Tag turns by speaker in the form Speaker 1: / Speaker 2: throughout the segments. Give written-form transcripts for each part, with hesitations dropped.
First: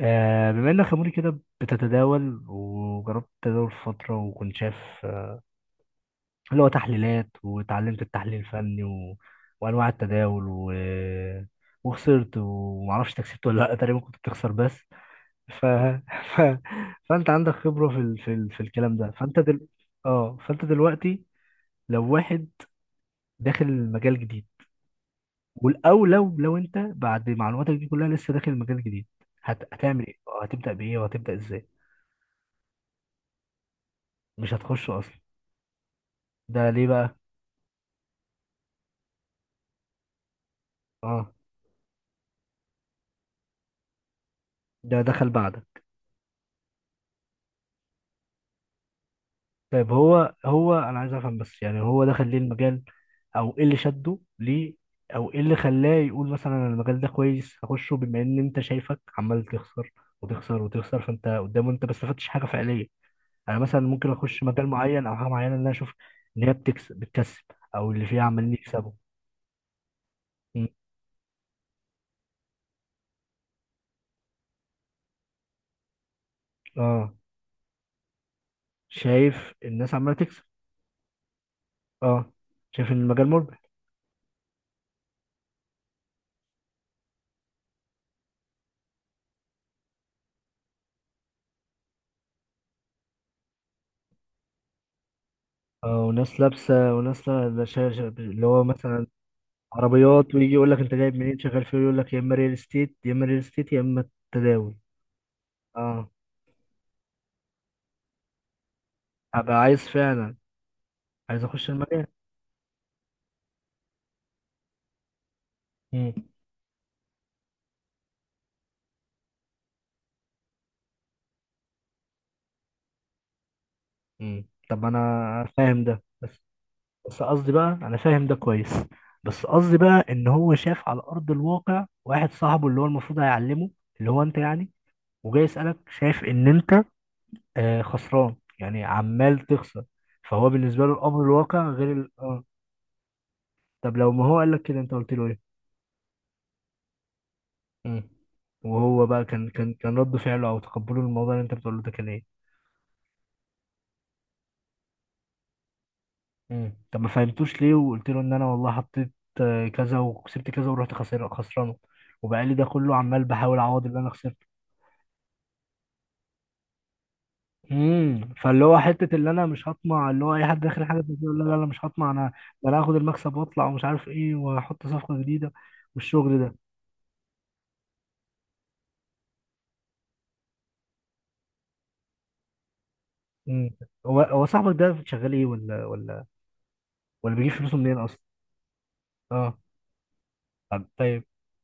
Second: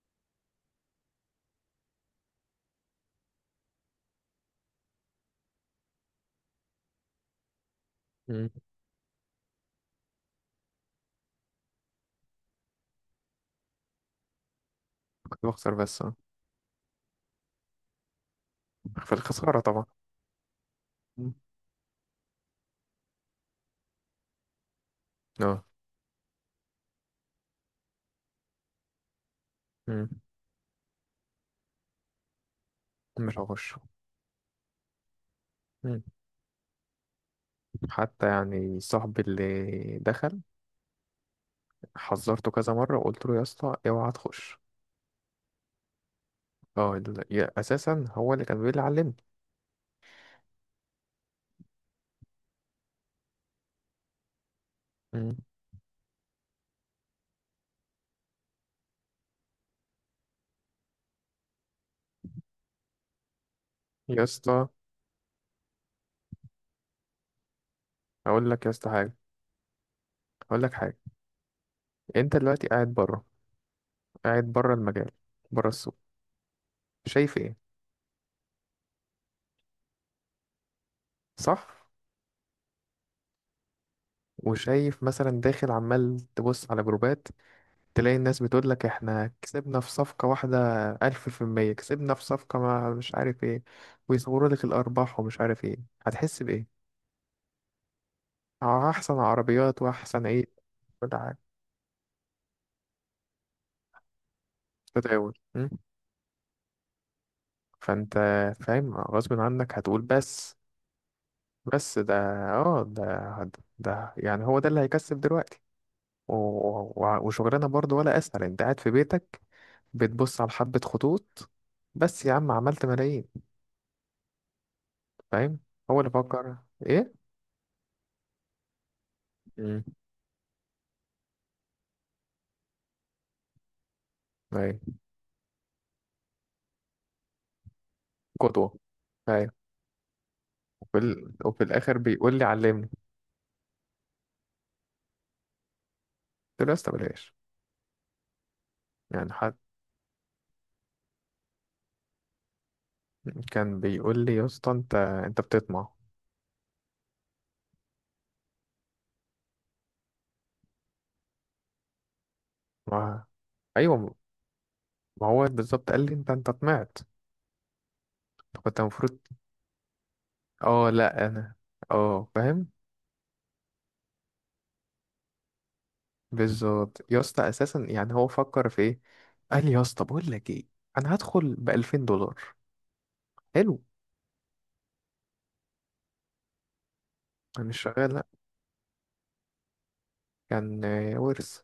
Speaker 1: بما انك يا موري كده بتتداول وجربت التداول فترة وكنت شايف آه، اللي هو تحليلات واتعلمت التحليل
Speaker 2: مم.
Speaker 1: الفني وانواع التداول وخسرت ومعرفش انت كسبت ولا لا، تقريبا كنت بتخسر بس.
Speaker 2: كنت
Speaker 1: ف...
Speaker 2: بخسر بس اه.
Speaker 1: ف... فانت عندك خبرة في الكلام ده،
Speaker 2: في
Speaker 1: فانت دل...
Speaker 2: الخسارة طبعا.
Speaker 1: اه فانت دلوقتي
Speaker 2: مم.
Speaker 1: لو واحد داخل مجال جديد،
Speaker 2: اه.
Speaker 1: او لو انت بعد معلوماتك دي كلها لسه داخل مجال جديد، هتعمل
Speaker 2: مم.
Speaker 1: ايه؟ هتبدأ بايه وهتبدأ ازاي؟
Speaker 2: مش هخش.
Speaker 1: مش هتخش اصلا؟
Speaker 2: مم.
Speaker 1: ده ليه بقى؟
Speaker 2: حتى يعني صاحبي اللي دخل،
Speaker 1: اه،
Speaker 2: حذرته كذا مرة وقلت له يا اسطى اوعى تخش.
Speaker 1: ده دخل بعدك.
Speaker 2: اه، اساسا هو اللي كان بيقول لي علمني.
Speaker 1: طيب، هو انا عايز افهم بس، يعني هو دخل ليه المجال، او ايه اللي شده ليه، او
Speaker 2: مم.
Speaker 1: ايه اللي خلاه يقول مثلا أنا المجال ده كويس هخشه، بما ان انت شايفك عمال تخسر وتخسر وتخسر، فانت قدامه انت ما استفدتش حاجه فعليه. انا مثلا ممكن
Speaker 2: يا
Speaker 1: اخش مجال
Speaker 2: اسطى،
Speaker 1: معين او حاجه معينه ان انا اشوف ان هي بتكسب بتكسب، او اللي فيها
Speaker 2: اقول
Speaker 1: عمالين
Speaker 2: لك يا اسطى
Speaker 1: يكسبوا.
Speaker 2: حاجة، اقول
Speaker 1: م.
Speaker 2: لك حاجة. انت دلوقتي قاعد بره، قاعد بره المجال، بره السوق.
Speaker 1: اه،
Speaker 2: شايف ايه؟
Speaker 1: شايف الناس عماله تكسب،
Speaker 2: صح.
Speaker 1: اه، شايف ان المجال مربح،
Speaker 2: وشايف مثلا داخل عمال تبص على جروبات، تلاقي الناس بتقول لك احنا كسبنا في صفقة واحدة 1000%، كسبنا في صفقة ما مش عارف ايه، ويصوروا لك الأرباح ومش عارف ايه.
Speaker 1: اه، وناس
Speaker 2: هتحس بإيه؟
Speaker 1: لابسه وناس لا- لا شا- شا- اللي هو مثلا
Speaker 2: أحسن عربيات وأحسن
Speaker 1: عربيات،
Speaker 2: ايه،
Speaker 1: ويجي يقول لك انت
Speaker 2: كل
Speaker 1: جايب
Speaker 2: حاجة.
Speaker 1: منين شغال فيه، يقول لك يا اما ريل استيت يا اما ريل استيت يا اما التداول.
Speaker 2: تداول م؟
Speaker 1: اه،
Speaker 2: فأنت فاهم غصب
Speaker 1: ابقى
Speaker 2: عنك
Speaker 1: عايز
Speaker 2: هتقول
Speaker 1: فعلا،
Speaker 2: بس.
Speaker 1: عايز اخش
Speaker 2: بس
Speaker 1: المجال.
Speaker 2: ده، اه ده، ده يعني هو ده اللي هيكسب دلوقتي.
Speaker 1: امم.
Speaker 2: و- وشغلانة برضو، ولا أسهل أنت قاعد في بيتك بتبص على حبة خطوط، بس يا عم عملت ملايين.
Speaker 1: امم، طب انا
Speaker 2: فاهم.
Speaker 1: فاهم
Speaker 2: هو
Speaker 1: ده،
Speaker 2: اللي
Speaker 1: بس
Speaker 2: فكر. ايه؟
Speaker 1: بس قصدي بقى انا فاهم ده كويس بس قصدي
Speaker 2: مم.
Speaker 1: بقى ان هو شاف على ارض الواقع واحد صاحبه اللي هو المفروض هيعلمه، اللي هو انت يعني،
Speaker 2: ايوه.
Speaker 1: وجاي يسالك شايف ان انت خسران،
Speaker 2: قدوة.
Speaker 1: يعني عمال
Speaker 2: ايوه.
Speaker 1: تخسر. فهو بالنسبه له الامر
Speaker 2: وفي
Speaker 1: الواقع غير
Speaker 2: الاخر
Speaker 1: ال...
Speaker 2: بيقول
Speaker 1: اه
Speaker 2: لي علمني.
Speaker 1: طب لو ما هو قال لك كده، انت قلت له ايه؟
Speaker 2: قلت له يا اسطى بلاش.
Speaker 1: مم. وهو بقى
Speaker 2: يعني
Speaker 1: كان
Speaker 2: حد
Speaker 1: كان كان رد فعله او تقبله للموضوع اللي انت بتقوله ده كان ايه؟
Speaker 2: كان بيقول لي يا اسطى انت بتطمع.
Speaker 1: مم. طب ما فهمتوش ليه؟ وقلت له ان انا والله حطيت كذا وكسبت كذا ورحت خسر خسرانه، وبقى لي ده كله عمال
Speaker 2: ما...
Speaker 1: بحاول اعوض اللي انا
Speaker 2: ايوه.
Speaker 1: خسرته.
Speaker 2: ما هو بالظبط قال لي انت طمعت. طب
Speaker 1: مم. فاللي
Speaker 2: انت
Speaker 1: هو
Speaker 2: كنت
Speaker 1: حته
Speaker 2: المفروض،
Speaker 1: اللي انا مش هطمع، اللي هو اي حد داخل
Speaker 2: اه
Speaker 1: حاجه زي كده
Speaker 2: لا
Speaker 1: يقول لا
Speaker 2: انا،
Speaker 1: لا لا، مش هطمع
Speaker 2: اه
Speaker 1: انا،
Speaker 2: فاهم.
Speaker 1: ده انا هاخد المكسب واطلع ومش عارف ايه، واحط صفقه جديده والشغل ده.
Speaker 2: بالظبط يا اسطى، اساسا يعني هو فكر في ايه. قال لي يا اسطى بقول لك ايه، انا هدخل ب $2000.
Speaker 1: مم.
Speaker 2: حلو.
Speaker 1: هو صاحبك ده شغال ايه، ولا بيجيب
Speaker 2: انا
Speaker 1: فلوسه
Speaker 2: مش
Speaker 1: منين
Speaker 2: شغال،
Speaker 1: اصلا؟
Speaker 2: لا.
Speaker 1: اه.
Speaker 2: كان
Speaker 1: طب،
Speaker 2: ورث.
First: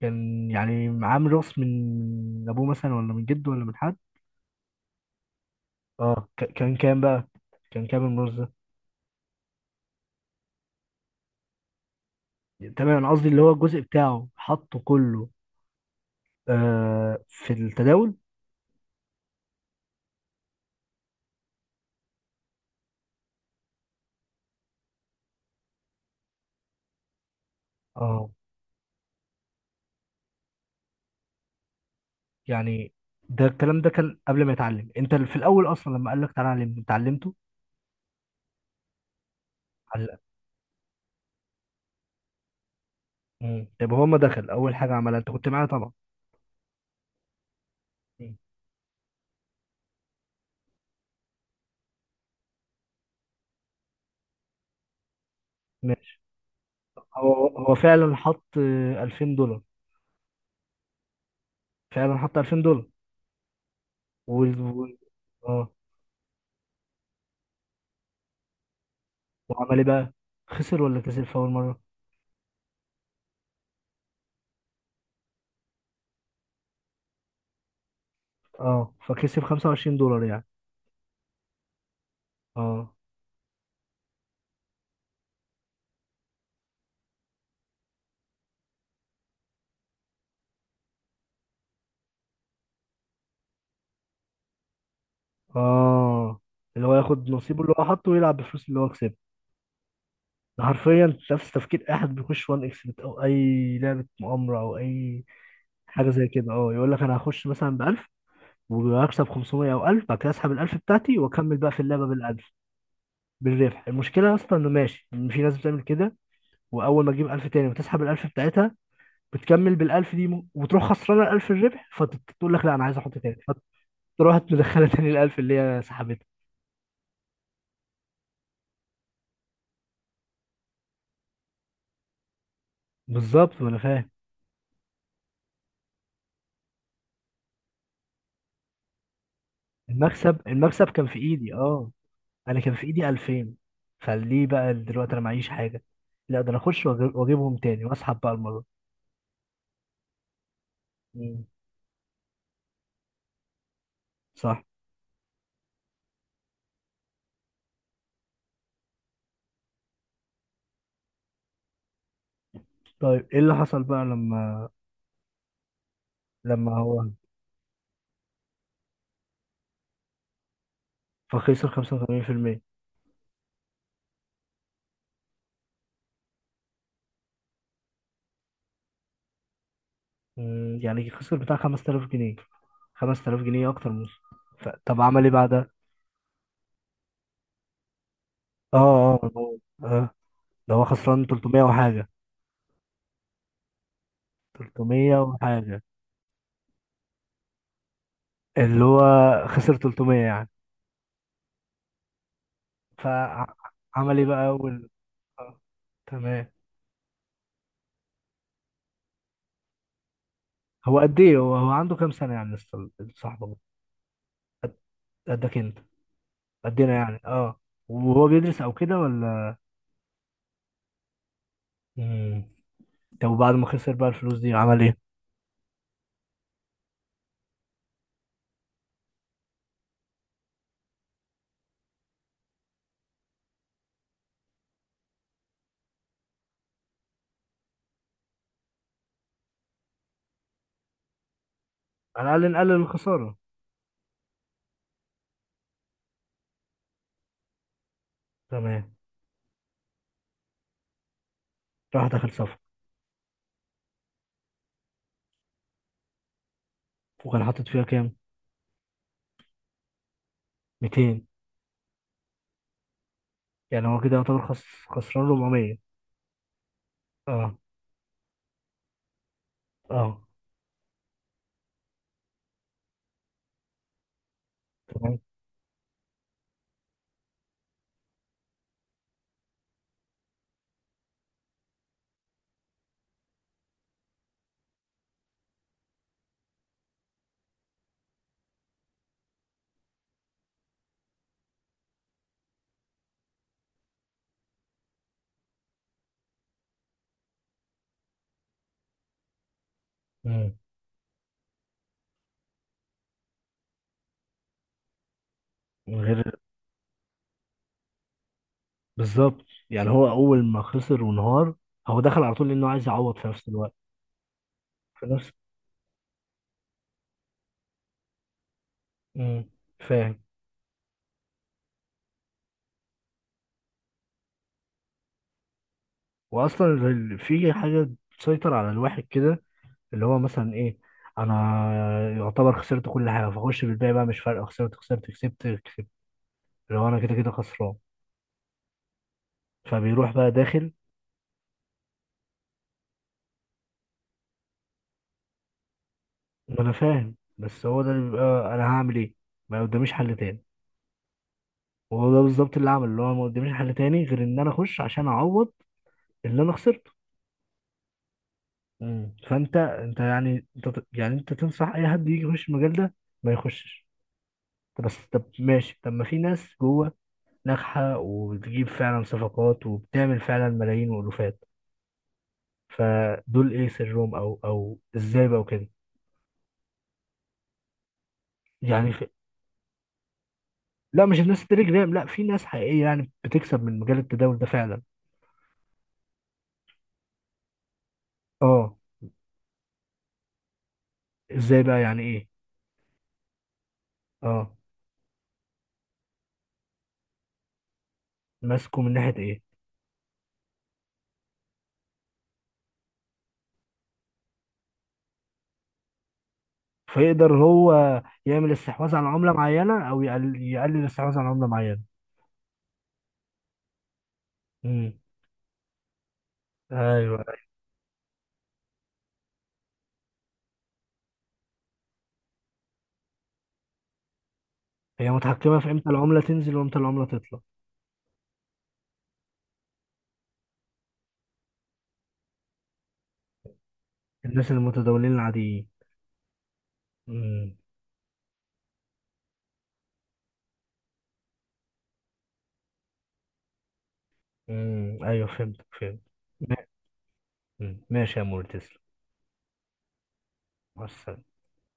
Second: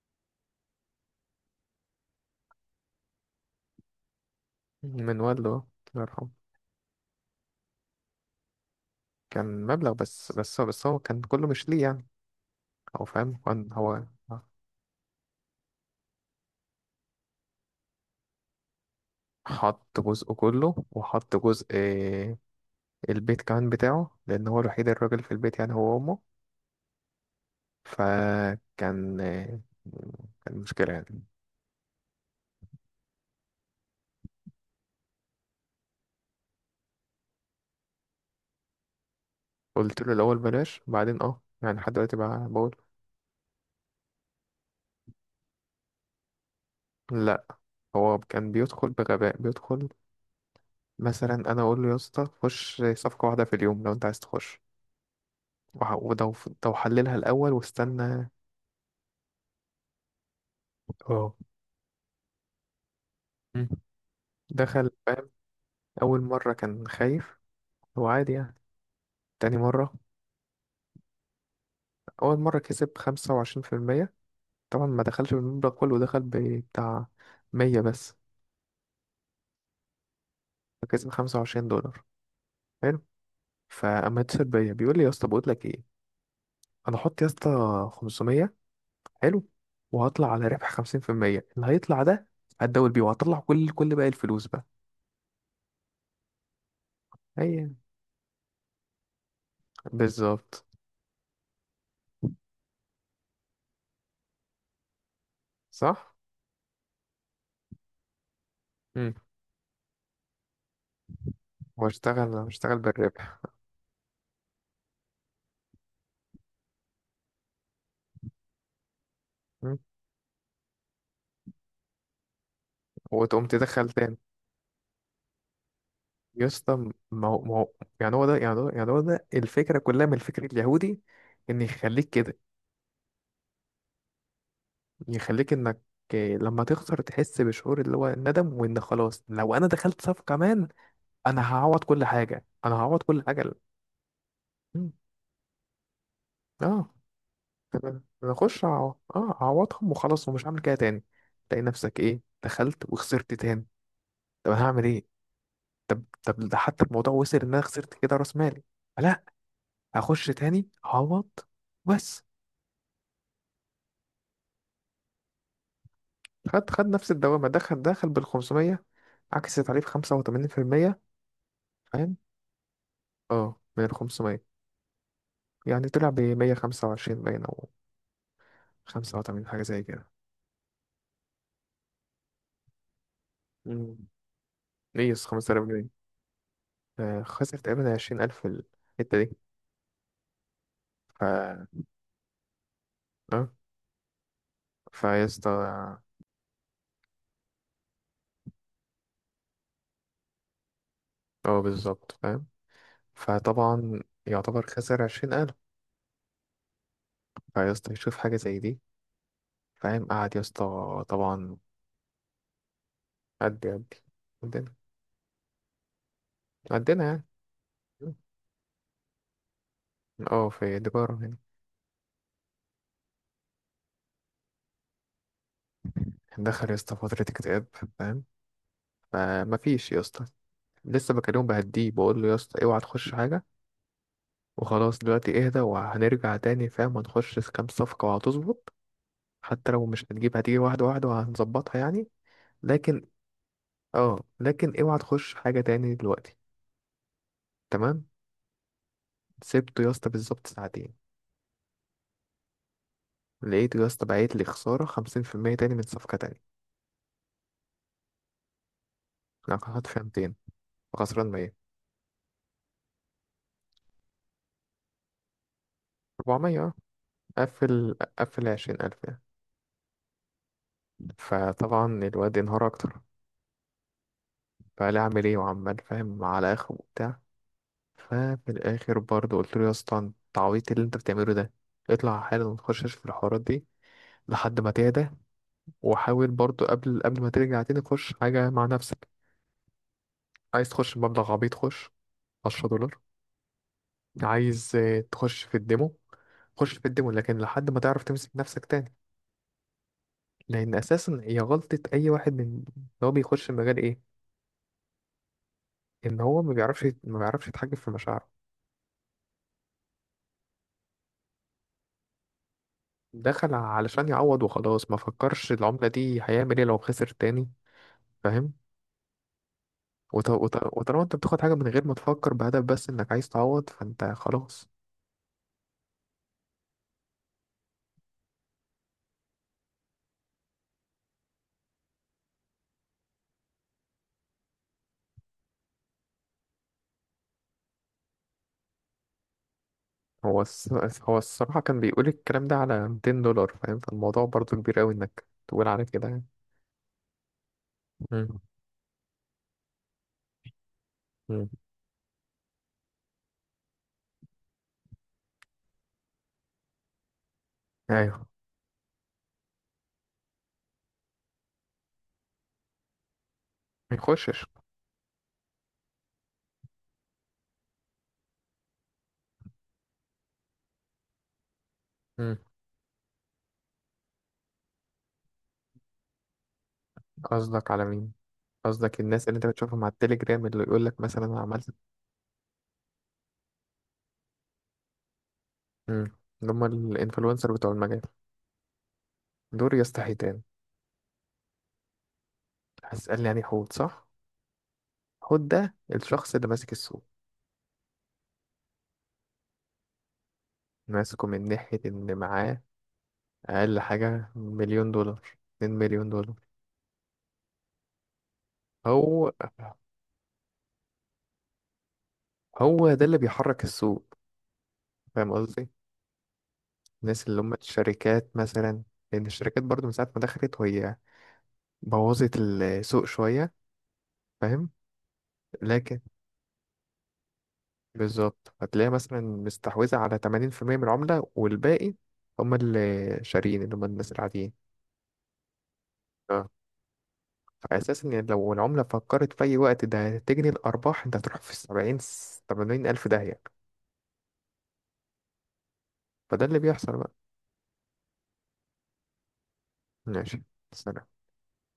Speaker 1: كان يعني معاه ميراث من ابوه مثلا، ولا من جده، ولا من حد؟
Speaker 2: من والده الله
Speaker 1: اه،
Speaker 2: يرحمه.
Speaker 1: كان كام بقى؟ كان كام الميراث ده؟
Speaker 2: كان مبلغ بس هو كان كله مش ليه يعني.
Speaker 1: تمام،
Speaker 2: هو
Speaker 1: انا قصدي
Speaker 2: فاهم
Speaker 1: اللي هو
Speaker 2: كان
Speaker 1: الجزء
Speaker 2: هو
Speaker 1: بتاعه حطه كله في التداول.
Speaker 2: حط جزء كله، وحط جزء البيت كمان بتاعه، لأن هو الوحيد الراجل في البيت يعني هو وأمه.
Speaker 1: اه
Speaker 2: فكان كان مشكلة يعني.
Speaker 1: يعني، ده الكلام ده كان قبل ما يتعلم انت في الاول اصلا لما قال لك تعالى علم؟ انت علمته؟
Speaker 2: قلت له
Speaker 1: علق.
Speaker 2: الأول بلاش، بعدين يعني لحد دلوقتي بقى بقول.
Speaker 1: مم. طب هو ما دخل اول حاجه عملها انت كنت معايا طبعا؟
Speaker 2: لا، هو
Speaker 1: مم.
Speaker 2: كان بيدخل بغباء، بيدخل مثلا. أنا أقول له يا اسطى خش صفقة واحدة في اليوم لو أنت عايز تخش،
Speaker 1: ماشي.
Speaker 2: ولو لو حللها
Speaker 1: هو
Speaker 2: الأول
Speaker 1: هو فعلا
Speaker 2: واستنى.
Speaker 1: حط $2000؟
Speaker 2: اه.
Speaker 1: فعلا حط $2000
Speaker 2: مم.
Speaker 1: و... و...
Speaker 2: دخل فاهم.
Speaker 1: اه.
Speaker 2: أول مرة كان خايف، هو عادي يعني، تاني
Speaker 1: وعمل ايه
Speaker 2: مرة.
Speaker 1: بقى، خسر ولا كسب في اول مره؟
Speaker 2: أول مرة كسب 25%. طبعا ما دخلش بالمبلغ كله، دخل بتاع 100 بس.
Speaker 1: اه، فكسب $25 يعني.
Speaker 2: فكسب $25.
Speaker 1: اه
Speaker 2: حلو. فأما اتصل بيا بيقول لي يا اسطى بقول لك ايه، أنا هحط يا اسطى 500. حلو. وهطلع على ربح 50%، اللي هيطلع ده هتداول بيه، وهطلع كل باقي الفلوس بقى.
Speaker 1: اه اللي هو ياخد نصيبه
Speaker 2: أي.
Speaker 1: اللي هو حطه ويلعب بفلوس اللي هو كسبها. ده
Speaker 2: بالظبط.
Speaker 1: حرفيا نفس تفكير اي حد بيخش وان اكس بت او اي لعبه مؤامره او اي حاجه
Speaker 2: صح؟
Speaker 1: زي كده. اه، يقول لك انا هخش مثلا ب 1000
Speaker 2: مم.
Speaker 1: وهكسب 500 او 1000، بعد كده اسحب ال 1000 بتاعتي واكمل بقى في اللعبه بال
Speaker 2: واشتغل
Speaker 1: 1000.
Speaker 2: واشتغل بالربح.
Speaker 1: بالربح. المشكله اصلا انه ماشي، إن في ناس بتعمل كده، واول ما تجيب 1000 تاني وتسحب ال 1000 بتاعتها، بتكمل
Speaker 2: مم.
Speaker 1: بال 1000 دي، وتروح خسرانه ال 1000 الربح، فتقول لك لا انا عايز احط تاني،
Speaker 2: وتقوم تدخل تاني.
Speaker 1: فتروح مدخله تاني ال 1000 اللي هي سحبتها.
Speaker 2: يا اسطى، ما هو يعني هو ده الفكرة كلها من الفكر اليهودي، ان يخليك كده،
Speaker 1: بالظبط، ما انا فاهم.
Speaker 2: يخليك انك لما تخسر تحس بشعور اللي هو الندم، وان خلاص لو انا دخلت صف
Speaker 1: المكسب
Speaker 2: كمان
Speaker 1: المكسب كان في
Speaker 2: انا
Speaker 1: ايدي،
Speaker 2: هعوض
Speaker 1: اه،
Speaker 2: كل حاجه،
Speaker 1: انا كان
Speaker 2: انا
Speaker 1: في
Speaker 2: هعوض
Speaker 1: ايدي
Speaker 2: كل حاجه.
Speaker 1: 2000، فليه بقى
Speaker 2: مم.
Speaker 1: دلوقتي انا معيش حاجه؟ لا، ده انا اخش
Speaker 2: اه.
Speaker 1: واجيبهم تاني
Speaker 2: انا
Speaker 1: واسحب بقى المره.
Speaker 2: اخش اعوضهم وخلاص ومش هعمل كده تاني.
Speaker 1: مم.
Speaker 2: تلاقي نفسك ايه، دخلت وخسرت تاني. طب
Speaker 1: صح.
Speaker 2: انا هعمل ايه. طب ده حتى الموضوع وصل ان انا خسرت كده راس مالي، لا هخش تاني هعوض بس.
Speaker 1: طيب ايه اللي حصل بقى لما
Speaker 2: خد
Speaker 1: لما
Speaker 2: خد
Speaker 1: هو
Speaker 2: نفس الدوامه، دخل بال 500 عكس تعريف 85%.
Speaker 1: فخسر
Speaker 2: فاهم.
Speaker 1: 85%؟
Speaker 2: اه من ال 500، يعني طلع ب 125 باين، أو 85 حاجة زي كده.
Speaker 1: مم، يعني خسر بتاع 5000 جنيه، 5000 جنيه اكتر
Speaker 2: مم.
Speaker 1: من. طب عمل
Speaker 2: ليس
Speaker 1: ايه
Speaker 2: 5000
Speaker 1: بعدها؟
Speaker 2: جنيه خسر تقريبا 20,000 في
Speaker 1: اه
Speaker 2: الحتة
Speaker 1: اه
Speaker 2: دي.
Speaker 1: هو- اه ده هو
Speaker 2: ف
Speaker 1: خسران 300 وحاجه،
Speaker 2: اه
Speaker 1: 300
Speaker 2: فيسطا.
Speaker 1: وحاجه، اللي هو خسر 300 يعني.
Speaker 2: اه بالظبط فاهم. فطبعا
Speaker 1: فعمل ايه بقى؟
Speaker 2: يعتبر خسر 20,000.
Speaker 1: آه. تمام.
Speaker 2: فيسطا يشوف حاجة زي دي، فاهم، قعد
Speaker 1: هو
Speaker 2: يسطا
Speaker 1: قد ايه، هو
Speaker 2: طبعا.
Speaker 1: هو عنده كام سنة يعني لسه صاحبه ده؟
Speaker 2: قد قدنا.
Speaker 1: قدك انت؟ قدنا
Speaker 2: قدنا
Speaker 1: يعني،
Speaker 2: يعني
Speaker 1: اه. وهو بيدرس او كده ولا؟
Speaker 2: اه، في تجارة يعني.
Speaker 1: مم. طب وبعد ما خسر بقى الفلوس دي عمل ايه؟
Speaker 2: دخل يا اسطى فترة اكتئاب، فاهم. فمفيش يا اسطى، لسه بكلمه بهديه، بقول له يا اسطى اوعى تخش حاجة، وخلاص دلوقتي اهدى وهنرجع تاني فاهم، هنخش في كام صفقة وهتظبط، حتى لو مش هتجيب، هتيجي واحدة واحدة وهنظبطها يعني.
Speaker 1: على الاقل نقلل
Speaker 2: لكن
Speaker 1: الخسارة.
Speaker 2: اه لكن اوعى تخش حاجة تاني دلوقتي. تمام.
Speaker 1: تمام.
Speaker 2: سبته يا اسطى بالظبط ساعتين،
Speaker 1: راح داخل صفقة؟
Speaker 2: لقيته يا اسطى بعت لي خسارة 50% تاني من صفقة تانية.
Speaker 1: وكان حاطط فيها كام؟
Speaker 2: انا كنت حاطط فيها 200،
Speaker 1: 200.
Speaker 2: فخسران 100.
Speaker 1: يعني هو كده يعتبر خسران 400.
Speaker 2: 400 اه.
Speaker 1: اه
Speaker 2: قفل 20,000 يعني.
Speaker 1: اه.
Speaker 2: فطبعا الواد انهار أكتر، فقال
Speaker 1: تمام.
Speaker 2: أعمل ايه، وعمال فاهم على آخره وبتاع. ففي الاخر برضه قلت له يا اسطى انت عبيط، إيه اللي انت بتعمله ده، اطلع حالا ما تخشش في الحوارات دي لحد ما تهدى. وحاول برضه قبل ما ترجع تاني تخش حاجه مع نفسك. عايز تخش بمبلغ عبيط خش $10، عايز تخش في الديمو، خش في الديمو، لكن لحد ما تعرف تمسك نفسك تاني.
Speaker 1: مم.
Speaker 2: لان اساسا هي غلطه اي واحد من إن هو بيخش المجال ايه،
Speaker 1: من
Speaker 2: ان
Speaker 1: غير.
Speaker 2: هو ما بيعرفش يتحكم في مشاعره.
Speaker 1: بالظبط، يعني هو اول ما خسر وانهار، هو دخل على طول لانه عايز يعوض في نفس
Speaker 2: دخل
Speaker 1: الوقت.
Speaker 2: علشان يعوض وخلاص، ما
Speaker 1: في نفس.
Speaker 2: فكرش العمله دي هيعمل ايه لو خسر تاني، فاهم.
Speaker 1: مم. فاهم.
Speaker 2: وطالما انت بتاخد حاجة من غير ما تفكر بهدف بس انك عايز تعوض فانت خلاص.
Speaker 1: واصلا في حاجه تسيطر على الواحد كده، اللي هو مثلا ايه، انا يعتبر خسرت كل حاجه، فاخش بالباقي بقى مش فارقه، خسرت خسرت كسبت كسبت، اللي هو انا كده كده خسران، فبيروح بقى
Speaker 2: هو الس...
Speaker 1: داخل.
Speaker 2: هو الصراحة كان بيقول الكلام ده على $200، فاهم، فالموضوع برضو كبير قوي انك تقول على كده يعني.
Speaker 1: ما انا فاهم، بس هو ده اللي
Speaker 2: مم.
Speaker 1: بيبقى انا هعمل ايه؟ ما قداميش حل تاني.
Speaker 2: مم.
Speaker 1: وهو ده بالظبط اللي عمل، اللي هو ما قداميش حل تاني غير ان انا اخش عشان اعوض اللي انا خسرته.
Speaker 2: ايوه،
Speaker 1: مم. فانت انت يعني انت ت- يعني انت تنصح اي حد يجي يخش المجال ده ما يخشش؟
Speaker 2: ما يخشش.
Speaker 1: طب بس، طب ماشي، طب ما في ناس جوه ناجحة وبتجيب فعلا صفقات وبتعمل فعلا ملايين وألوفات،
Speaker 2: مم.
Speaker 1: فدول ايه سرهم؟ او ازاي بقى وكده؟
Speaker 2: قصدك على مين؟
Speaker 1: يعني
Speaker 2: قصدك
Speaker 1: في...
Speaker 2: الناس اللي انت بتشوفهم على التليجرام اللي يقول لك
Speaker 1: لا مش
Speaker 2: مثلا انا
Speaker 1: الناس تري
Speaker 2: عملت.
Speaker 1: جرام، لا في ناس حقيقية يعني بتكسب من مجال التداول ده فعلا.
Speaker 2: مم. اللي هم الانفلونسر بتوع المجال.
Speaker 1: اه.
Speaker 2: دول يا اسطى حيتان.
Speaker 1: ازاي بقى، يعني ايه؟
Speaker 2: هتسألني يعني حوت، صح.
Speaker 1: اه.
Speaker 2: حوت ده الشخص اللي ماسك السوق.
Speaker 1: ماسكه من ناحية ايه؟
Speaker 2: ماسكه من ناحية إن معاه اقل حاجة $1,000,000، $2,000,000.
Speaker 1: فيقدر هو يعمل استحواذ على عملة
Speaker 2: هو
Speaker 1: معينة، او يقلل الاستحواذ على عملة معينة.
Speaker 2: هو ده اللي بيحرك السوق،
Speaker 1: امم.
Speaker 2: فاهم قصدي.
Speaker 1: ايوه،
Speaker 2: الناس اللي هم الشركات مثلا، لان الشركات برضو من ساعة ما دخلت وهي بوظت السوق شوية، فاهم.
Speaker 1: هي متحكمة في امتى
Speaker 2: لكن
Speaker 1: العملة تنزل وامتى العملة تطلع.
Speaker 2: بالظبط هتلاقي مثلا مستحوذة على 80% من العملة، والباقي هم اللي شاريين اللي هم الناس
Speaker 1: الناس
Speaker 2: العاديين.
Speaker 1: المتداولين العاديين.
Speaker 2: اه.
Speaker 1: امم.
Speaker 2: فأساسا يعني لو العملة فكرت في أي وقت ده تجني الأرباح، أنت هتروح في السبعين تمانين ألف داهية.
Speaker 1: امم، ايوه، فهمت.
Speaker 2: فده اللي بيحصل بقى.
Speaker 1: مم. ماشي يا مور، تسلم.
Speaker 2: ماشي.
Speaker 1: مع
Speaker 2: سلام.
Speaker 1: السلامة.